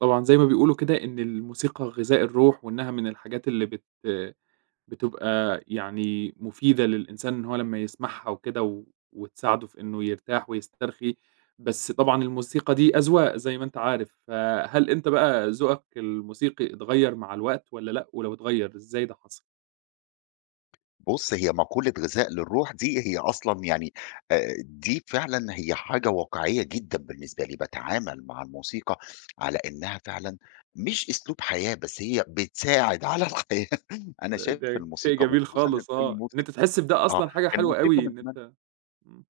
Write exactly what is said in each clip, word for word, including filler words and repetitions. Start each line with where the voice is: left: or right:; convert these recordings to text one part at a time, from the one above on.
right: طبعًا زي ما بيقولوا كده إن الموسيقى غذاء الروح، وإنها من الحاجات اللي بت بتبقى يعني مفيدة للإنسان إن هو لمّا يسمعها وكده و وتساعده في إنه يرتاح ويسترخي، بس طبعًا الموسيقى دي أذواق زي ما أنت عارف، فهل أنت بقى ذوقك الموسيقي اتغيّر مع الوقت والّا لأ؟ ولو اتغيّر إزاي ده حصل؟
left: بُص، هي مقولة غذاء للروح دي هي أصلًا، يعني آآ دي فعلًا هي حاجة واقعية جدًا بالنسبة لي. باتعامل مع الموسيقى على إنها فعلًا مش أسلوب حياة، بس هي بتساعد على الحياة. أنا
right: ده
left: شايف
right: ده شيء
left: الموسيقى،
right: جميل
left: وخصوصًا
right: خالص آه، إن
left: الموسيقى
right: أنت تحس بده
left: آه،
right: أصلًا حاجة حلوة
left: الموسيقى
right: أوي
left: من
right: إن
left: زمان.
right: أنت إمم.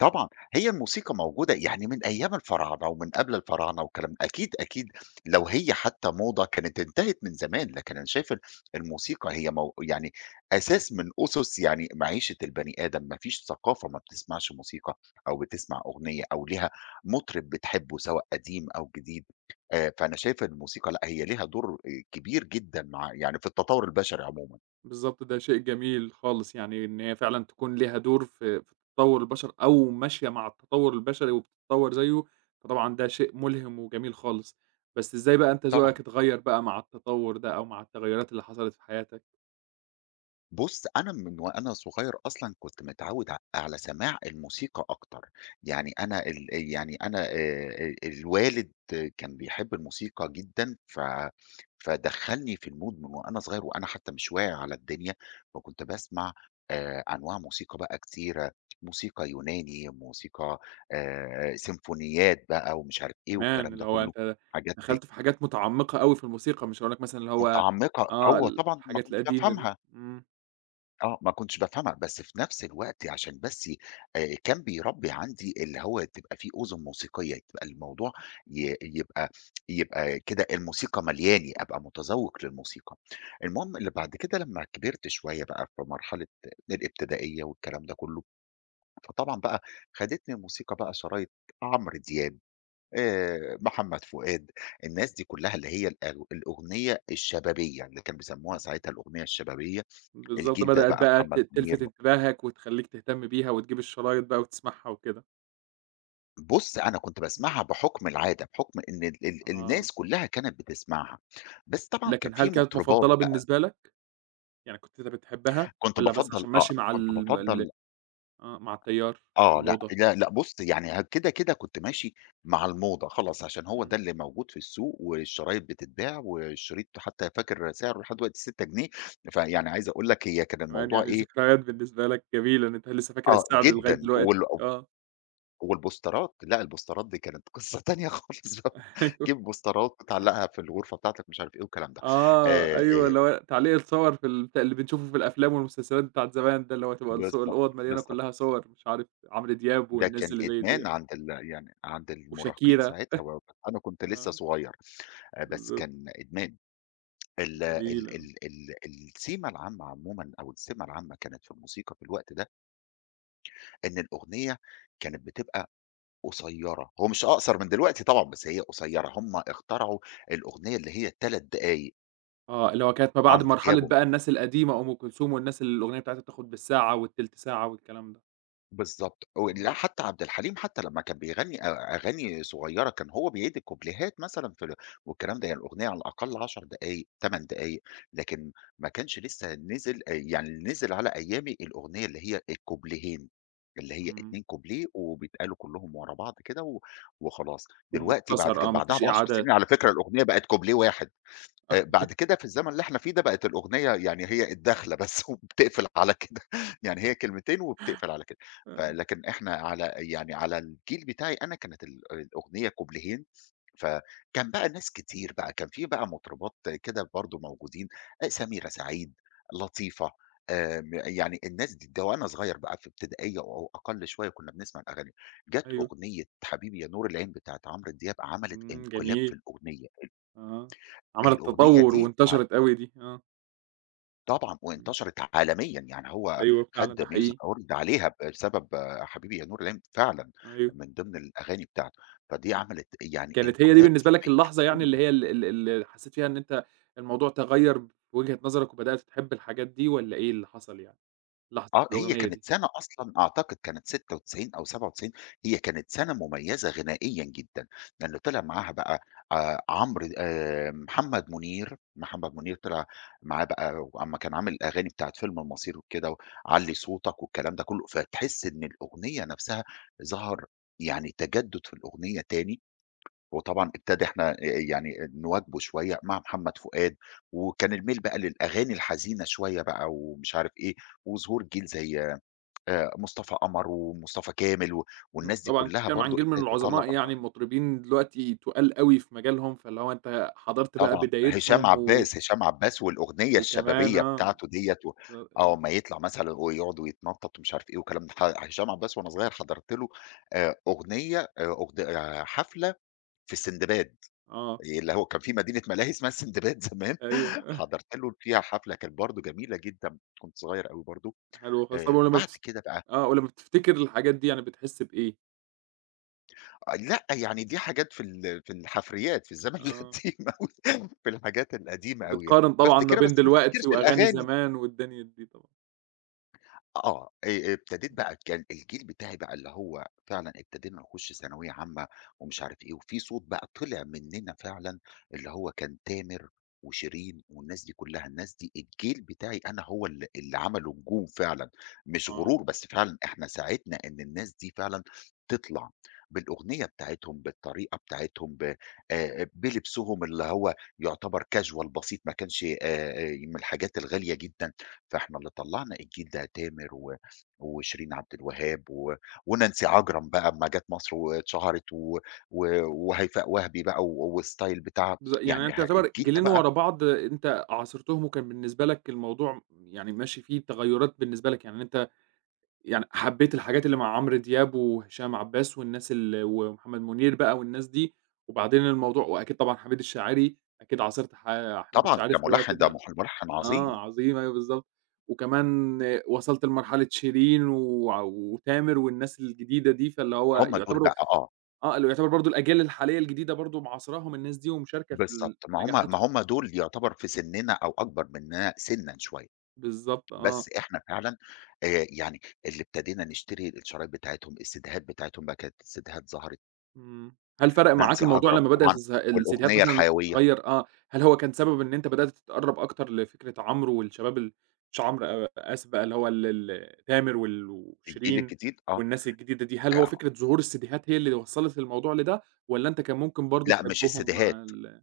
left: طبعًا، هي الموسيقى موجودة، يعني من أيام الفراعنة ومن قبل الفراعنة والكلام ده. أكيد، أكيد لو هي حتى موضة كانت انتهت من زمان. لكن أنا شايف ال الموسيقى هي مو يعني أساس من أُسُس، يعني معيشة البني آدم. ما فيش ثقافة ما بتسمعش موسيقى أو بتسمع أغنية أو ليها مطرب بتحبه، سواء قديم أو جديد. آآ فأنا شايف الموسيقى، لأ، هي ليها دور آآ كبير جدًا مع، يعني في التطوُّر البشري عمومًا.
right: بالضبط، ده شيء جميل خالص، يعني إن هي فعلًا تكون ليها دور في في تطوّر البشر أو ماشية مع التطوّر البشري وبتتطوّر زيه، فطبعًا ده شيء ملهم وجميل خالص. بس إزاي بقى أنت
left: طبعًا.
right: ذوقك اتغيّر بقى مع التطوّر ده أو مع التغيّرات اللي حصلت في حياتك؟
left: بُص، أنا من وأنا صغير أصلًا كنت متعوّد ع على سماع الموسيقى أكتر. يعني أنا ال يعني أنا آآ، الوالد كان بيحب الموسيقى جدًا، ف فدخّلني في الmood من وأنا صغير، وأنا حتى مش واعي على الدنيا. فكنت باسمع آآ، أنواع موسيقى بقى كتيرة. موسيقى يوناني، موسيقى آآ، سيمفونيات بقى ومش عارف إيه
right: كمان
left: والكلام ده
right: اللي هو
left: كلّه.
right: أنت
left: حاجات
right: دخلت في حاجات متعمّقة أوي في الموسيقى، مش هاقول لك مثلًا اللي هو
left: متعمقة،
right: آه،
left: أيوه طبعًا، ما
right: الحاجات
left: كنتش
right: القديمة دي.
left: بافهمها.
right: إمم،
left: آه، ما كنتش بافهمها، بس في نفس الوقت عشان بس آآ كان بيربّي عندي اللي هو تبقى في أذن موسيقية، تبقى الموضوع ي يبقى، يبقى كده الموسيقى ملياني، أبقى متذوّق للموسيقى. المهم، اللي بعد كده لمّا كبرت شوية بقى في مرحلة الابتدائية والكلام ده كُلّه، فطبعًا بقى خدتني الموسيقى بقى. شرايط عمرو دياب، آآ محمد فؤاد، الناس دي كُلّها اللي هي الأغ الأغنية الشبابية، اللي كانوا بيسموها ساعتها الأغنية الشبابية.
right: بالضبط،
left: الجيل ده
right: بدأت
left: بقى
right: بقى ت
left: محمد منير.
right: تلفت انتباهك وتخلّيك تهتم بيها وتجيب الشرايط بقى وتسمعها وكده.
left: بُص، أنا كنت باسمعها بحُكم العادة، بحُكم إن ال ال
right: آه.
left: الناس كلّها كانت بتسمعها. بس طبعًا كان
right: لكن هل
left: في
right: كانت
left: مطربات
right: مفضلة
left: بقى.
right: بالنسبة لك؟ يعني كنت أنت بتحبها
left: كنت
right: والّا بس
left: بافضّل،
right: عشان
left: آه،
right: ماشي مع
left: كنت
right: الم ال
left: بافضّل،
right: آه، مع التيار،
left: آه، لأ،
right: الموضة؟
left: لأ، لأ. بُص، يعني ه كده، كده كنت ماشي مع الموضة خلاص، عشان هو ده
right: إمم،
left: اللي موجود في السوق، والشرايط بتتباع، والشريط حتى فاكر سعره لحد دلوقتي ستة جنيه. فيعني عايز أقول لك هي كان
right: كمان
left: الموضوع
right: يعني
left: إيه.
right: ذكريات بالنسبة لك جميلة إن أنت لسه فاكر
left: آه،
right: الساعة دي لغاية
left: جدًا
right: دلوقتي،
left: وال
right: آه،
left: والبوسترات. لأ، البوسترات دي كانت قصة تانية خالص بقى.
right: أيوه،
left: جيب بوسترات وتعلّقها في الغرفة بتاعتك، مش عارف إيه والكلام ده.
right: آه،
left: آآ،
right: أيوه
left: آآ
right: اللي هو تعليق الصور في ال بتاع اللي بنشوفه في الأفلام والمسلسلات بتاعة زمان ده، اللي هو تبقى الصو
left: بالضبط،
right: الأوض مليانة
left: بالضبط.
right: كلّها صور مش عارف عمرو دياب
left: ده
right: والناس
left: كان
right: اللي زي دي
left: إدمان
right: آه،
left: عند ال يعني عند المراهقين
right: وشاكيرا،
left: ساعتها. و أنا كنت لسه
right: آه،
left: صغير. آآ، بس
right: بالضبط،
left: كان إدمان. ال
right: جميل،
left: ال
right: آه.
left: ال ال السِمة العامة عمومًا، أو السِمة العامة كانت في الموسيقى في الوقت ده، إن الأغنية كانت بتبقى قصيّرة. هو مش أقصر من دلوقتي طبعًا، بس هي قصيّرة. هم اخترعوا الأغنية اللي هي تلات دقايق.
right: آه، اللي هو كانت ما بعد
left: عمرو دياب
right: مرحلة بقى الناس القديمة أم كلثوم والناس اللي الأغنية بتاعتها بتاخد بالساعة والتلت ساعة والكلام ده.
left: بالضبط. و لأ،
right: اهم،
left: حتى عبد الحليم، حتى لمّا كان بيغني أ أغاني صغيرة كان هو بيدّي كوبليهات مثلًا في ال والكلام ده. يعني الأغنية على الأقل عشر دقايق، تمن دقايق. لكن ما كانش لسه نزل، آآ يعني اللي نزل على أيامي الأغنية اللي هي الكوبليهين، اللي هي
right: إمم،
left: اتنين كوبليه وبيتقالوا كلّهم ورا بعض كده، و وخلاص، دلوقتي بعد
right: ومختصر
left: ك
right: آه، ما
left: بعدها
right: فيش
left: بعشر سنين
right: إعادات.
left: على فكرة الأغنية بقت كوبليه واحد. آآ بعد كده في الزمن اللي إحنا فيه ده بقت الأغنية يعني هي الدخلة بس وبتقفل على كده. يعني هي كلمتين وبتقفل على كده.
right: آه،
left: فلكن إحنا على، يعني على الجيل بتاعي أنا، كانت ال الأغنية كوبليهين. فكان بقى ناس كتير بقى، كان في بقى مطربات كده برضه موجودين. آآ سميرة سعيد، لطيفة، آمم يعني الناس دي، ده وأنا صغير بقى في ابتدائية أو أقل شوية كنا بنسمع الأغاني. جات
right: أيوه،
left: أغنية حبيبي يا نور العين بتاعة عمرو دياب، عملت
right: إمم،
left: انقلاب في
right: جميل،
left: الأغنية.
right: آه، عملت
left: الأغنية
right: تطوُّر
left: دي ع
right: وانتشرت أوي دي، آه،
left: طبعًا،
right: إمم،
left: وانتشرت عالميًا. يعني هو
right: أيوه فعلًا
left: خَد
right: ده
left: music
right: حقيقي،
left: award عليها بسبب حبيبي يا نور العين فعلًا،
right: أيوه،
left: من ضمن الأغاني بتاعته. فدي عملت يعني
right: كانت هي دي
left: انقلاب في
right: بالنسبة لك اللحظة يعني
left: التلحين.
right: اللي هي ال ال اللي حسيت فيها إن أنت الموضوع تغيّر في وجهة نظرك وبدأت تحب الحاجات دي والّا إيه اللي حصل يعني، لحظة
left: آه، هي
right: الأغنية دي؟
left: كانت سَنة أصلًا أعتقد كانت ستة وتسعين أو سبعة وتسعين. هي كانت سَنة مميزة غنائيًا جدًا، لأن طلع معاها بقى آآ عمرو آآ محمد منير. محمد منير طلع معاه بقى أمّا كان عامل الأغاني بتاعة فيلم المصير وكده، وعلّي صوتك والكلام ده كلّه. فتحس إن الأغنية نفسها ظهر يعني تجدد في الأغنية تاني. وطبعًا ابتدى إحنا آآ يعني نواكبه شوية مع محمد فؤاد. وكان الميل بقى للأغاني الحزينة شوية بقى ومش عارف إيه. وظهور جيل زي آآ مصطفى قمر ومصطفى كامل، و
right: إمم،
left: والناس دي
right: طبعًا
left: كلّها
right: بتتكلم عن
left: برضه
right: جيل من
left: ابتدت تطلّع
right: العظماء
left: برضو
right: يعني،
left: أغاني.
right: المطربين دلوقتي تُقال أوي في مجالهم، فاللي هو أنت حضرت بقى
left: طبعًا، هشام
right: بدايتهم و
left: عباس. هشام عباس والأغنية
right: وكمان
left: الشبابية
right: آه،
left: بتاعته ديّة. و آه، أمّا يطلع مثلًا ويقعد يتنطّط ومش عارف إيه والكلام ده. ح هشام عباس وأنا صغير حضرت له آآ أغنية آآ أغد آآ حفلة في سندباد،
right: آه،
left: اللي هو كان في مدينة ملاهي اسمها سندباد زمان.
right: أيوه
left: حضرت له فيها حفلة كانت برضه جميلة جدًا، كنت صغير أوي برضه.
right: حلو خالص، طب
left: آآ
right: ولمّا
left: بعد
right: بتف
left: كده بقى،
right: آه، ولمّا بتفتكر الحاجات دي يعني بتحس بإيه؟
left: آه، لأ، يعني دي حاجات في ال في الحفريات، في الزمن
right: آه،
left: القديم أوي، في الحاجات القديمة أوي يعني.
right: بتقارن طبعًا ما
left: بافتكرها
right: بين
left: بس ما افتكرش
right: دلوقتي وأغاني
left: الأغاني.
right: زمان والدنيا دي طبعًا،
left: آه، آآ ابتديت بقى. كان الجيل بتاعي بقى اللي هو فعلًا ابتدينا نخُش ثانوية عامة ومش عارف إيه. وفي صوت بقى طلع مننا فعلًا، اللي هو كان تامر وشيرين والناس دي كلّها. الناس دي الجيل بتاعي أنا هو ال اللي عمله نجوم فعلًا. مش
right: آه،
left: غرور، بس فعلًا إحنا ساعدنا إن الناس دي فعلًا تطلع بالأغنية بتاعتهم، بالطريقة بتاعتهم، ب آآ بلبسهم اللي هو يعتبر casual بسيط، ما كانش آآ من الحاجات الغالية جدًا. فإحنا اللي طلّعنا الجيل ده، تامر و وشيرين عبد الوهاب، و ونانسي عجرم بقى أمّا جات مصر واتشهرت، و و وهيفاء وهبي بقى و والstyle بتاعها.
right: بالض يعني
left: يعني
right: أنت
left: ه
right: يُعتبر
left: الجيل ده
right: جيلين
left: بقى
right: ورا بعض أنت عاصرتهم، وكان بالنسبة لك الموضوع يعني ماشي فيه تغيُّرات بالنسبة لك، يعني أنت يعني حبيت الحاجات اللي مع عمرو دياب وهشام عباس والناس ال ومحمد منير بقى والناس دي، وبعدين الموضوع وأكيد طبعًا حميد الشاعري، أكيد عاصرت ح حميد
left: طبعًا
right: الشاعري في الوقت
left: كملحن، ده
right: ده
left: مح ملحن
right: آه،
left: عظيم.
right: عظيم أيوه بالضبط، وكمان وصلت لمرحلة شيرين وع وتامر والناس الجديدة دي، فاللي هو
left: هم دول
right: يعتبروا
left: بقى، آه،
right: آه، اللي هو يعتبر برضه الأجيال الحالية الجديدة برضه معاصراهم الناس دي ومشاركة في ال
left: بالضبط.
right: في
left: ما هم ما
right: نجاحاتهم،
left: هم دول يعتبر في سننا أو أكبر مننا سِنًا شوية.
right: بالضبط
left: بس
right: آه،
left: إحنا فعلًا، آآ يعني اللي ابتدينا نشتري الشرايط بتاعتهم، السيديهات بتاعتهم بقى. كانت السيديهات ظهرت.
right: إمم. هل فرق معاك
left: نانسي
right: الموضوع
left: عجرم
right: لمّا بدأت
left: طبعًا،
right: تظه الفيديوهات
left: والأغنية
right: مثلًا
left: الحيوية،
right: تتغيّر آه. هل هو كان سبب إن أنت بدأت تتقرّب أكتر لفكرة عمرو والشباب ال مش عمرو آآ آسف بقى اللي هو ال ال تامر وال
left: الجيل
right: وشيرين
left: الجديد، آه.
right: والناس الجديدة دي، هل هو
left: آه،
right: فكرة ظهور السيديهات هي اللي وصّلت الموضوع لده والّا أنت كان ممكن برضه
left: لأ مش
right: تحبهم مع
left: السيديهات.
right: ال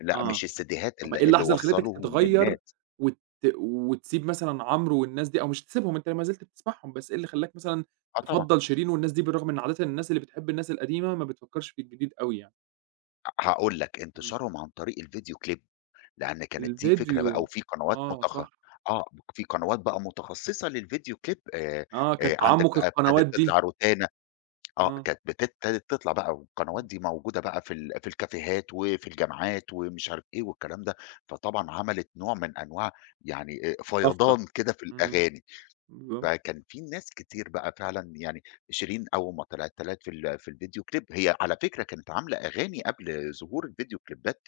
left: لأ،
right: آه.
left: مش السيديهات
right: طب
left: ال
right: إيه
left: اللي
right: اللحظة اللي خلّتك
left: وصّلوهم
right: تتغيّر
left: للناس.
right: وت وتسيب مثلًا عمرو والناس دي أو مش تسيبهم، أنت ما زلت بتسمعهم، بس إيه اللي خلّاك مثلًا
left: آه طبعًا.
right: تفضّل شيرين والناس دي بالرغم إن عادةً الناس اللي بتحب الناس القديمة ما بتفكّرش في الجديد أوي يعني؟
left: هاقول لك:
right: إمم.
left: انتشارهم عن طريق الفيديو كليب. لأن كانت دي فكرة بقى،
right: الفيديو،
left: وفي قنوات
right: آه
left: متخ
right: صح،
left: آه، في قنوات بقى متخصصة للفيديو كليب. آآ،
right: آه،
left: آآ،
right: كان
left: عندك
right: تعمُّق
left: بقى ابتدت
right: القنوات دي،
left: تطلع روتانا. آه،
right: آه،
left: كانت بت ابتدت تطلع بقى، والقنوات
right: إمم،
left: دي موجودة بقى في ال في الكافيهات وفي الجامعات ومش عارف إيه والكلام ده. فطبعًا عملت نوع من أنواع، يعني آآ،
right: طفرة.
left: فيضان كده في
right: إمم،
left: الأغاني.
right: بالضبط،
left: فكان في ناس كتير بقى فعلًا يعني، شيرين أول ما طلعت طلعت في ال في الفيديو كليب. هي على فكرة كانت عاملة أغاني قبل ظهور الفيديو كليبات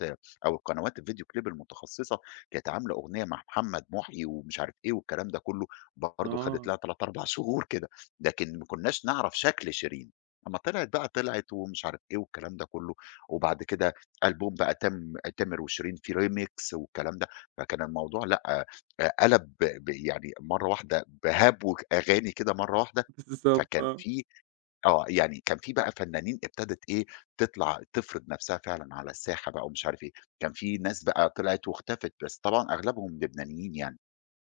left: أو القنوات الفيديو كليب المتخصصة. كانت عاملة أغنية مع محمد محيي ومش عارف إيه والكلام ده كله، برضه خدت
right: آه،
left: لها تلاتة، أربعة شهور كده. لكن ما كناش نعرف شكل شيرين. أمّا طلعت بقى طلعت ومش عارف إيه والكلام ده كله. وبعد كده ألبوم بقى تام تامر وشيرين، فيه remix والكلام ده. فكان الموضوع لأ، آآ قَلَب ب ب- يعني مرّة واحدة بهَبْو ك أغاني كده مرّة واحدة.
right: بالضبط
left: فكان
right: آه،
left: في، آه، يعني كان في بقى فنانين ابتدت إيه، تطلع تفرض نَفْسها فعلًا على الساحة بقى ومش عارف إيه. كان في ناس بقى طلعت واختفت، بس طبعًا أغلبهم لبنانيين يعني.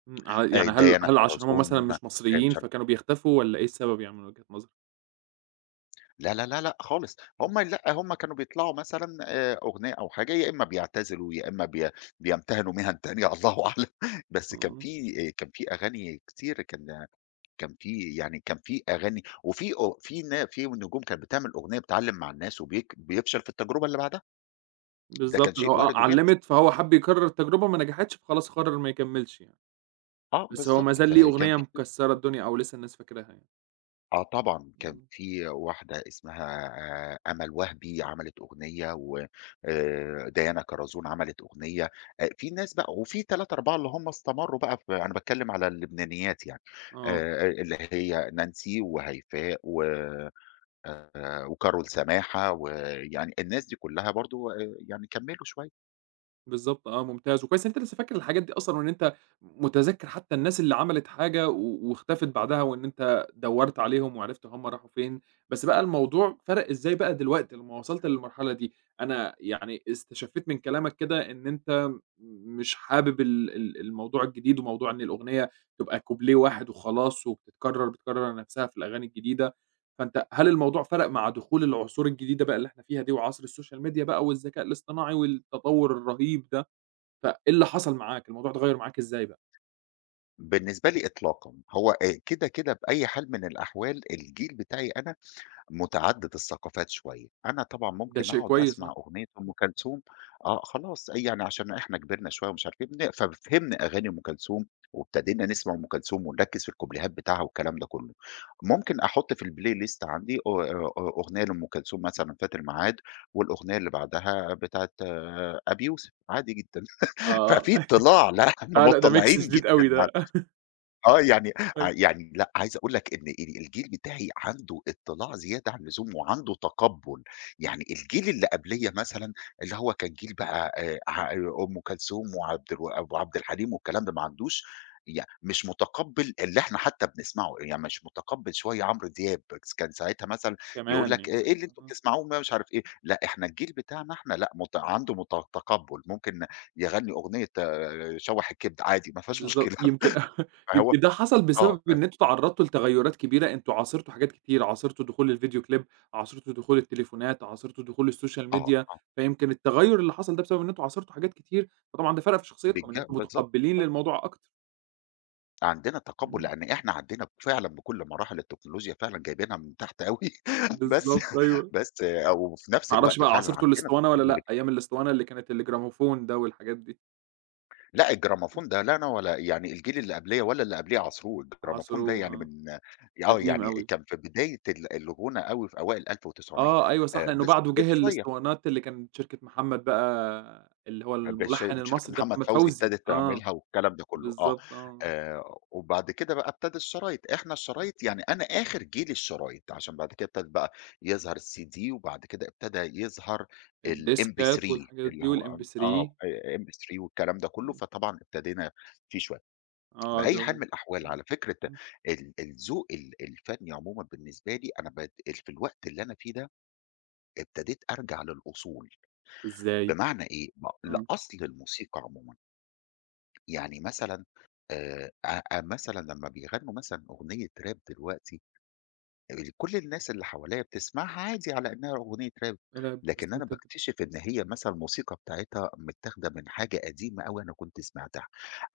right: إمم، ع
left: آآ
right: يعني هل
left: ديانا
right: هل عشان هُم مثلًا
left: كرزون، آآ
right: مش مصريين
left: مش عارف.
right: فكانوا بيختفوا والّا إيه السبب يعني من وجهة نظرك؟
left: لا، لا، لا، لأ خالص.
right: إمم،
left: هم لأ، هم كانوا بيطلعوا مثلًا آآ أغنية أو حاجة، يا إمّا بيعتزلوا يا إمّا بي بيمتهنوا مِهَن تانية. الله أعلم. بس كان
right: آه.
left: في آآ كان في أغاني كتير. كان كان في يعني كان في أغاني، وفي أو في نا في نجوم كانت بتعمل أغنية بتعلّم مع الناس، وبيك بيفشل في التجربة اللي بعدها. ده كان
right: بالضبط، اللي
left: شيء
right: هو آه،
left: وارد وبيحصل.
right: علّمِت فهو حَب يكرّر التجربة، ما نجحتش فخلاص قرّر ما يكمّلش يعني،
left: آه
right: بس هو
left: بالضبط،
right: ما زال ليه
left: فكان
right: أغنية
left: في،
right: مكسّرة الدنيا أو لسه الناس فاكراها يعني.
left: آه طبعًا، كان
right: إمم،
left: في واحدة اسمها آآ أمل وهبي، عملت أغنية. و آآ ديانا كرزون عملت أغنية. آآ في ناس بقى، وفي تلاتة، أربعة اللي هم استمروا بقى. في، أنا باتكلّم على اللبنانيات يعني،
right: آه.
left: آآ اللي هي نانسي وهيفاء، و آآ وكارول سماحة. ويعني الناس دي كلّها برضه آآ يعني كمّلوا شوية.
right: بالضبط آه، ممتاز، وكويس إن أنت لسه فاكر الحاجات دي أصلًا وإن أنت متذكّر حتى الناس اللي عملت حاجة و واختفت بعدها وإن أنت دوّرت عليهم وعرفت هم راحوا فين، بس بقى الموضوع فرَق إزاي بقى دلوقتي لمّا وصلت للمرحلة دي؟ أنا يعني استشفيت من كلامك كده إن أنت مش حابب ال ال الموضوع الجديد وموضوع إن الأغنية تبقى كوبليه واحد وخلاص وبتتكرر، بتكرر نَفْسها في الأغاني الجديدة، فأنت هل الموضوع فرَق مع دخول العصور الجديدة بقى اللي إحنا فيها دي وعصر السوشيال ميديا بقى والذكاء الاصطناعي والتطوّر الرهيب ده؟ فإيه اللي حصل معاك؟ الموضوع ده غيّر معاك إزاي بقى؟
left: بالنسبة لي إطلاقًا، هو آآ كده، كده بأي حال من الأحوال الجيل بتاعي أنا متعدد الثقافات شوية. أنا طبعًا
right: ده
left: ممكن
right: شيء
left: أقعد
right: كويس
left: أسمع
right: آه،
left: أغنية أم كلثوم، آه، خلاص. أي يعني عشان إحنا كبرنا شوية ومش عارف إيه، بن ففهمنا أغاني أم كلثوم وابتدينا نسمع أم كلثوم ونركّز في الكوبليهات بتاعها والكلام ده كلّه. ممكن أحُط في الplaylist عندي أ أ أغنية لأم كلثوم مثلًا فات الميعاد، والأغنية اللي بعدها بتاعة أبي يوسف عادي جدًا.
right: آه،
left: ففي اطلاع، لأ، إحنا
right: آه، لأ ده mix
left: مطّلعين
right: شديد أوي
left: جدًا.
right: ده
left: آه، يعني ع
right: أيوه،
left: يعني لأ، عايز أقول لك إن ال الجيل بتاعي عنده إطلاع زيادة عن اللزوم وعنده تقبُّل. يعني الجيل اللي قبليّا مثلًا، اللي هو كان جيل بقى آآ، ع أم كلثوم وعبد الو وعبد الحليم والكلام ده، ما عندوش ي مش متقبِّل اللي إحنا حتى بنسمعه. يعني مش متقبِّل شوية عمرو دياب. بس كان ساعتها مثلًا يقول
right: كمان
left: لك آآ،
right: يعني
left: إيه اللي أنتم
right: آه،
left: بتسمعوه، ما مش عارف إيه. لأ، إحنا الجيل بتاعنا إحنا لأ، مت عنده مت تقبُّل. ممكن يغنّي أغنية، آه، شوّح الكبد عادي ما فيهاش
right: بالضبط
left: مشكلة.
right: يمكن
left: فهو،
right: يمكن ده حصل
left: آه،
right: بسبب
left: بس،
right: إن أنتم تعرّضتوا لتغيُّرات كبيرة، أنتم عاصرتوا حاجات كتير، عاصرتوا دخول الفيديو كليب، عاصرتوا دخول التليفونات، عاصرتوا دخول السوشيال
left: آه،
right: ميديا،
left: آه،
right: فيمكن التغيُّر اللي حصل ده بسبب إن أنتم عاصرتوا حاجات كتير، فطبعًا ده فرَق في شخصيتكم إن
left: بالج
right: أنتم
left: بالضبط،
right: متقبّلين
left: بالضبط.
right: للموضوع أكتر،
left: عندنا تقبُّل
right: إمم،
left: لإن إحنا عدّينا فعلًا بكل مراحل التكنولوجيا فعلًا جايبينها من تحت أوي. بس،
right: بالضبط أيوه،
left: بس، أو في نفس
right: ما أعرفش
left: الوقت
right: بقى
left: فعلًا
right: عاصرتوا
left: عندنا
right: الإسطوانة والّا
left: تقبُّل
right: لأ؟
left: كبير.
right: أيام الإسطوانة اللي كانت الجراموفون ده والحاجات دي.
left: لأ، الجراموفون ده لا أنا ولا يعني الجيل اللي قبليّا ولا اللي قبليه عاصروه. الجراموفون
right: عصره
left: ده يعني
right: آه،
left: من، آه،
right: قديم
left: يعني
right: أوي.
left: كان في بداية ال الغُنى أوي في أوائل ألف وتسعمية.
right: آه، أيوه صح،
left: آآ،
right: لإنه
left: بس
right: بعده
left: فضل
right: جه
left: شوية
right: الأسطوانات اللي كانت شركة محمد بقى اللي هو
left: بش
right: الملحّن
left: بشركة
right: المصري ده
left: محمد
right: محمد
left: فوزي
right: فوزي،
left: ابتدت
right: آه،
left: تعملها والكلام ده كله، آه.
right: بالضبط آه،
left: آآ وبعد كده بقى ابتدى الشرايط. إحنا الشرايط، يعني أنا آخر جيل الشرايط، عشان بعد كده ابتدت بقى يظهر الCD، وبعد كده ابتدى يظهر الMP3
right: الديسكات والحاجات
left: اللي
right: دي
left: هو، آمم
right: والMP3
left: آه، آآ إم بي تري والكلام ده كله.
right: آه،
left: فطبعًا ابتدينا فيه شوية.
right: آه ده
left: بأي حال من
right: و
left: الأحوال،
right: إمم،
left: على فكرة
right: إمم،
left: ال الذوق ال الفني عمومًا بالنسبة لي أنا، بد في الوقت اللي أنا فيه ده ابتديت أرجع للأصول.
right: إزاي؟
left: بمعنى إيه، م
right: آه،
left: لأصل الموسيقى عمومًا. يعني مثلًا آآ ع ع مثلًا لمّا بيغنّوا مثلًا أغنية راب دلوقتي، ال كل الناس اللي حواليّا بتسمعها عادي على إنها أغنية راب.
right: لأ
left: لكن
right: بس
left: أنا
right: أنت بت
left: باكتشف إن هي مثلًا الموسيقى بتاعتها متاخدة من حاجة قديمة أوي أنا كنت سمعتها،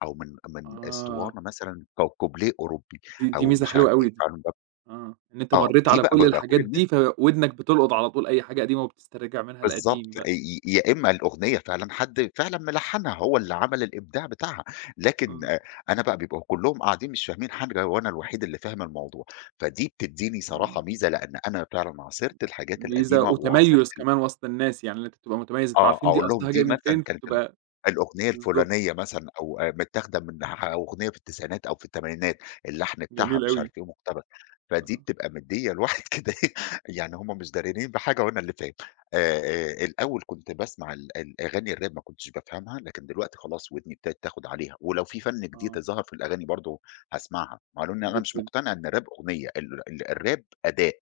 left: أو من من
right: آه،
left: أسطوانة مثلًا أو كوبليه أوروبي
right: دي دي
left: أو
right: ميزة
left: مش
right: حلوة
left: عارف إيه.
right: أوي دي،
left: فأنا ب
right: آه، إن أنت
left: آه،
right: مرّيت
left: دي
right: على
left: بقى
right: كل
left: بابقى كل
right: الحاجات
left: الناس.
right: دي فودنك بتلقط على طول أي حاجة قديمة وبتسترجع منها
left: بالضبط،
right: القديم
left: آآ
right: بقى،
left: ي يا إمّا الأغنية فعلًا حد فعلًا ملحّنها، هو اللي عمل الإبداع بتاعها. لكن
right: آه،
left: آآ أنا بقى بيبقوا كلّهم قاعدين مش فاهمين حاجة وأنا الوحيد اللي فاهم الموضوع. فدي بتدّيني صراحة
right: إمم.
left: ميزة لإن أنا فعلًا عاصرت الحاجات
right: ميزة
left: القديمة وعاصرت.
right: وتميُّز كمان وسط الناس، يعني إن أنت تبقى متميّز، أنتم
left: آه،
right: عارفين دي
left: أقول لهم
right: أصلها
left: دي
right: جاية من
left: مثلًا
right: فين،
left: كانت ال
right: فبتبقى
left: الأغنية
right: بالضبط،
left: الفلانية مثلًا، أو آآ متاخدة من ح أغنية في التسعينات أو في التمانينات. اللحن بتاعها
right: جميل
left: مش عارف
right: أوي.
left: إيه، مُقتبس. فدي
right: آه،
left: بتبقى مديّة الواحد كده إيه، يعني هم مش داريين بحاجة وأنا اللي فاهم. آآ آآ الأول كنت باسمع ال الأغاني الراب ما كنتش بافهمها. لكن دلوقتي خلاص ودني ابتدت تاخد عليها، ولو في فَن جديد
right: آه،
left: ظَهَر في الأغاني برضه هاسمعها. مع إن أنا
right: بت
left: مش مقتنع إن الراب أغنية. ال ال الراب أداء،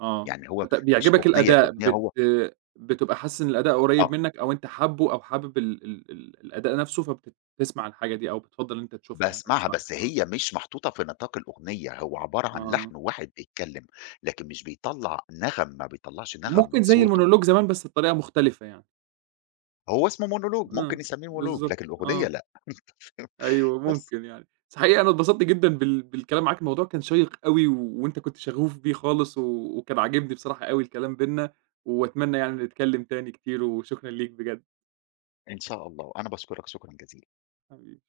right: آه،
left: يعني هو
right: فت
left: مش
right: بيعجبك
left: أغنية.
right: الأداء،
left: الأغنية
right: بت
left: هو،
right: بتبقى حاسس إن الأداء قريّب
left: آه.
right: منّك أو أنت حابّه أو حابب ال ال ال الأداء نَفْسه، فبتسمع الحاجة دي أو بتفضّل إن أنت تشوفها يعني أو
left: باسمعها،
right: تسمعها،
left: بس
right: آه،
left: هي مش محطوطة في نطاق الأغنية. هو عبارة عن
right: آه،
left: لحن واحد بيتكلم، لكن مش بيطلّع نَغَم، ما بيطلّعش نَغَم من
right: ممكن زي
left: صوته.
right: الmonologue زمان بس بطريقة مختلفة يعني،
left: هو اسمه monologue، ممكن
right: آه،
left: نسميه monologue،
right: بالضبط،
left: لكن الأغنية
right: آه.
left: لأ.
right: أيوه
left: بس،
right: ممكن يعني. بس الحقيقة أنا اتبسطت جدًا بال بالكلام معاك، الموضوع كان شيّق أوي وأنت كنت شغوف بيه خالص و وكان عاجبني بصراحة أوي الكلام بيننا، وأتمنى يعني نتكلم تاني كتير وشكرًا ليك بجد،
left: إن شاء الله، أنا باشكرك شكرًا جزيلًا.
right: حبيبي.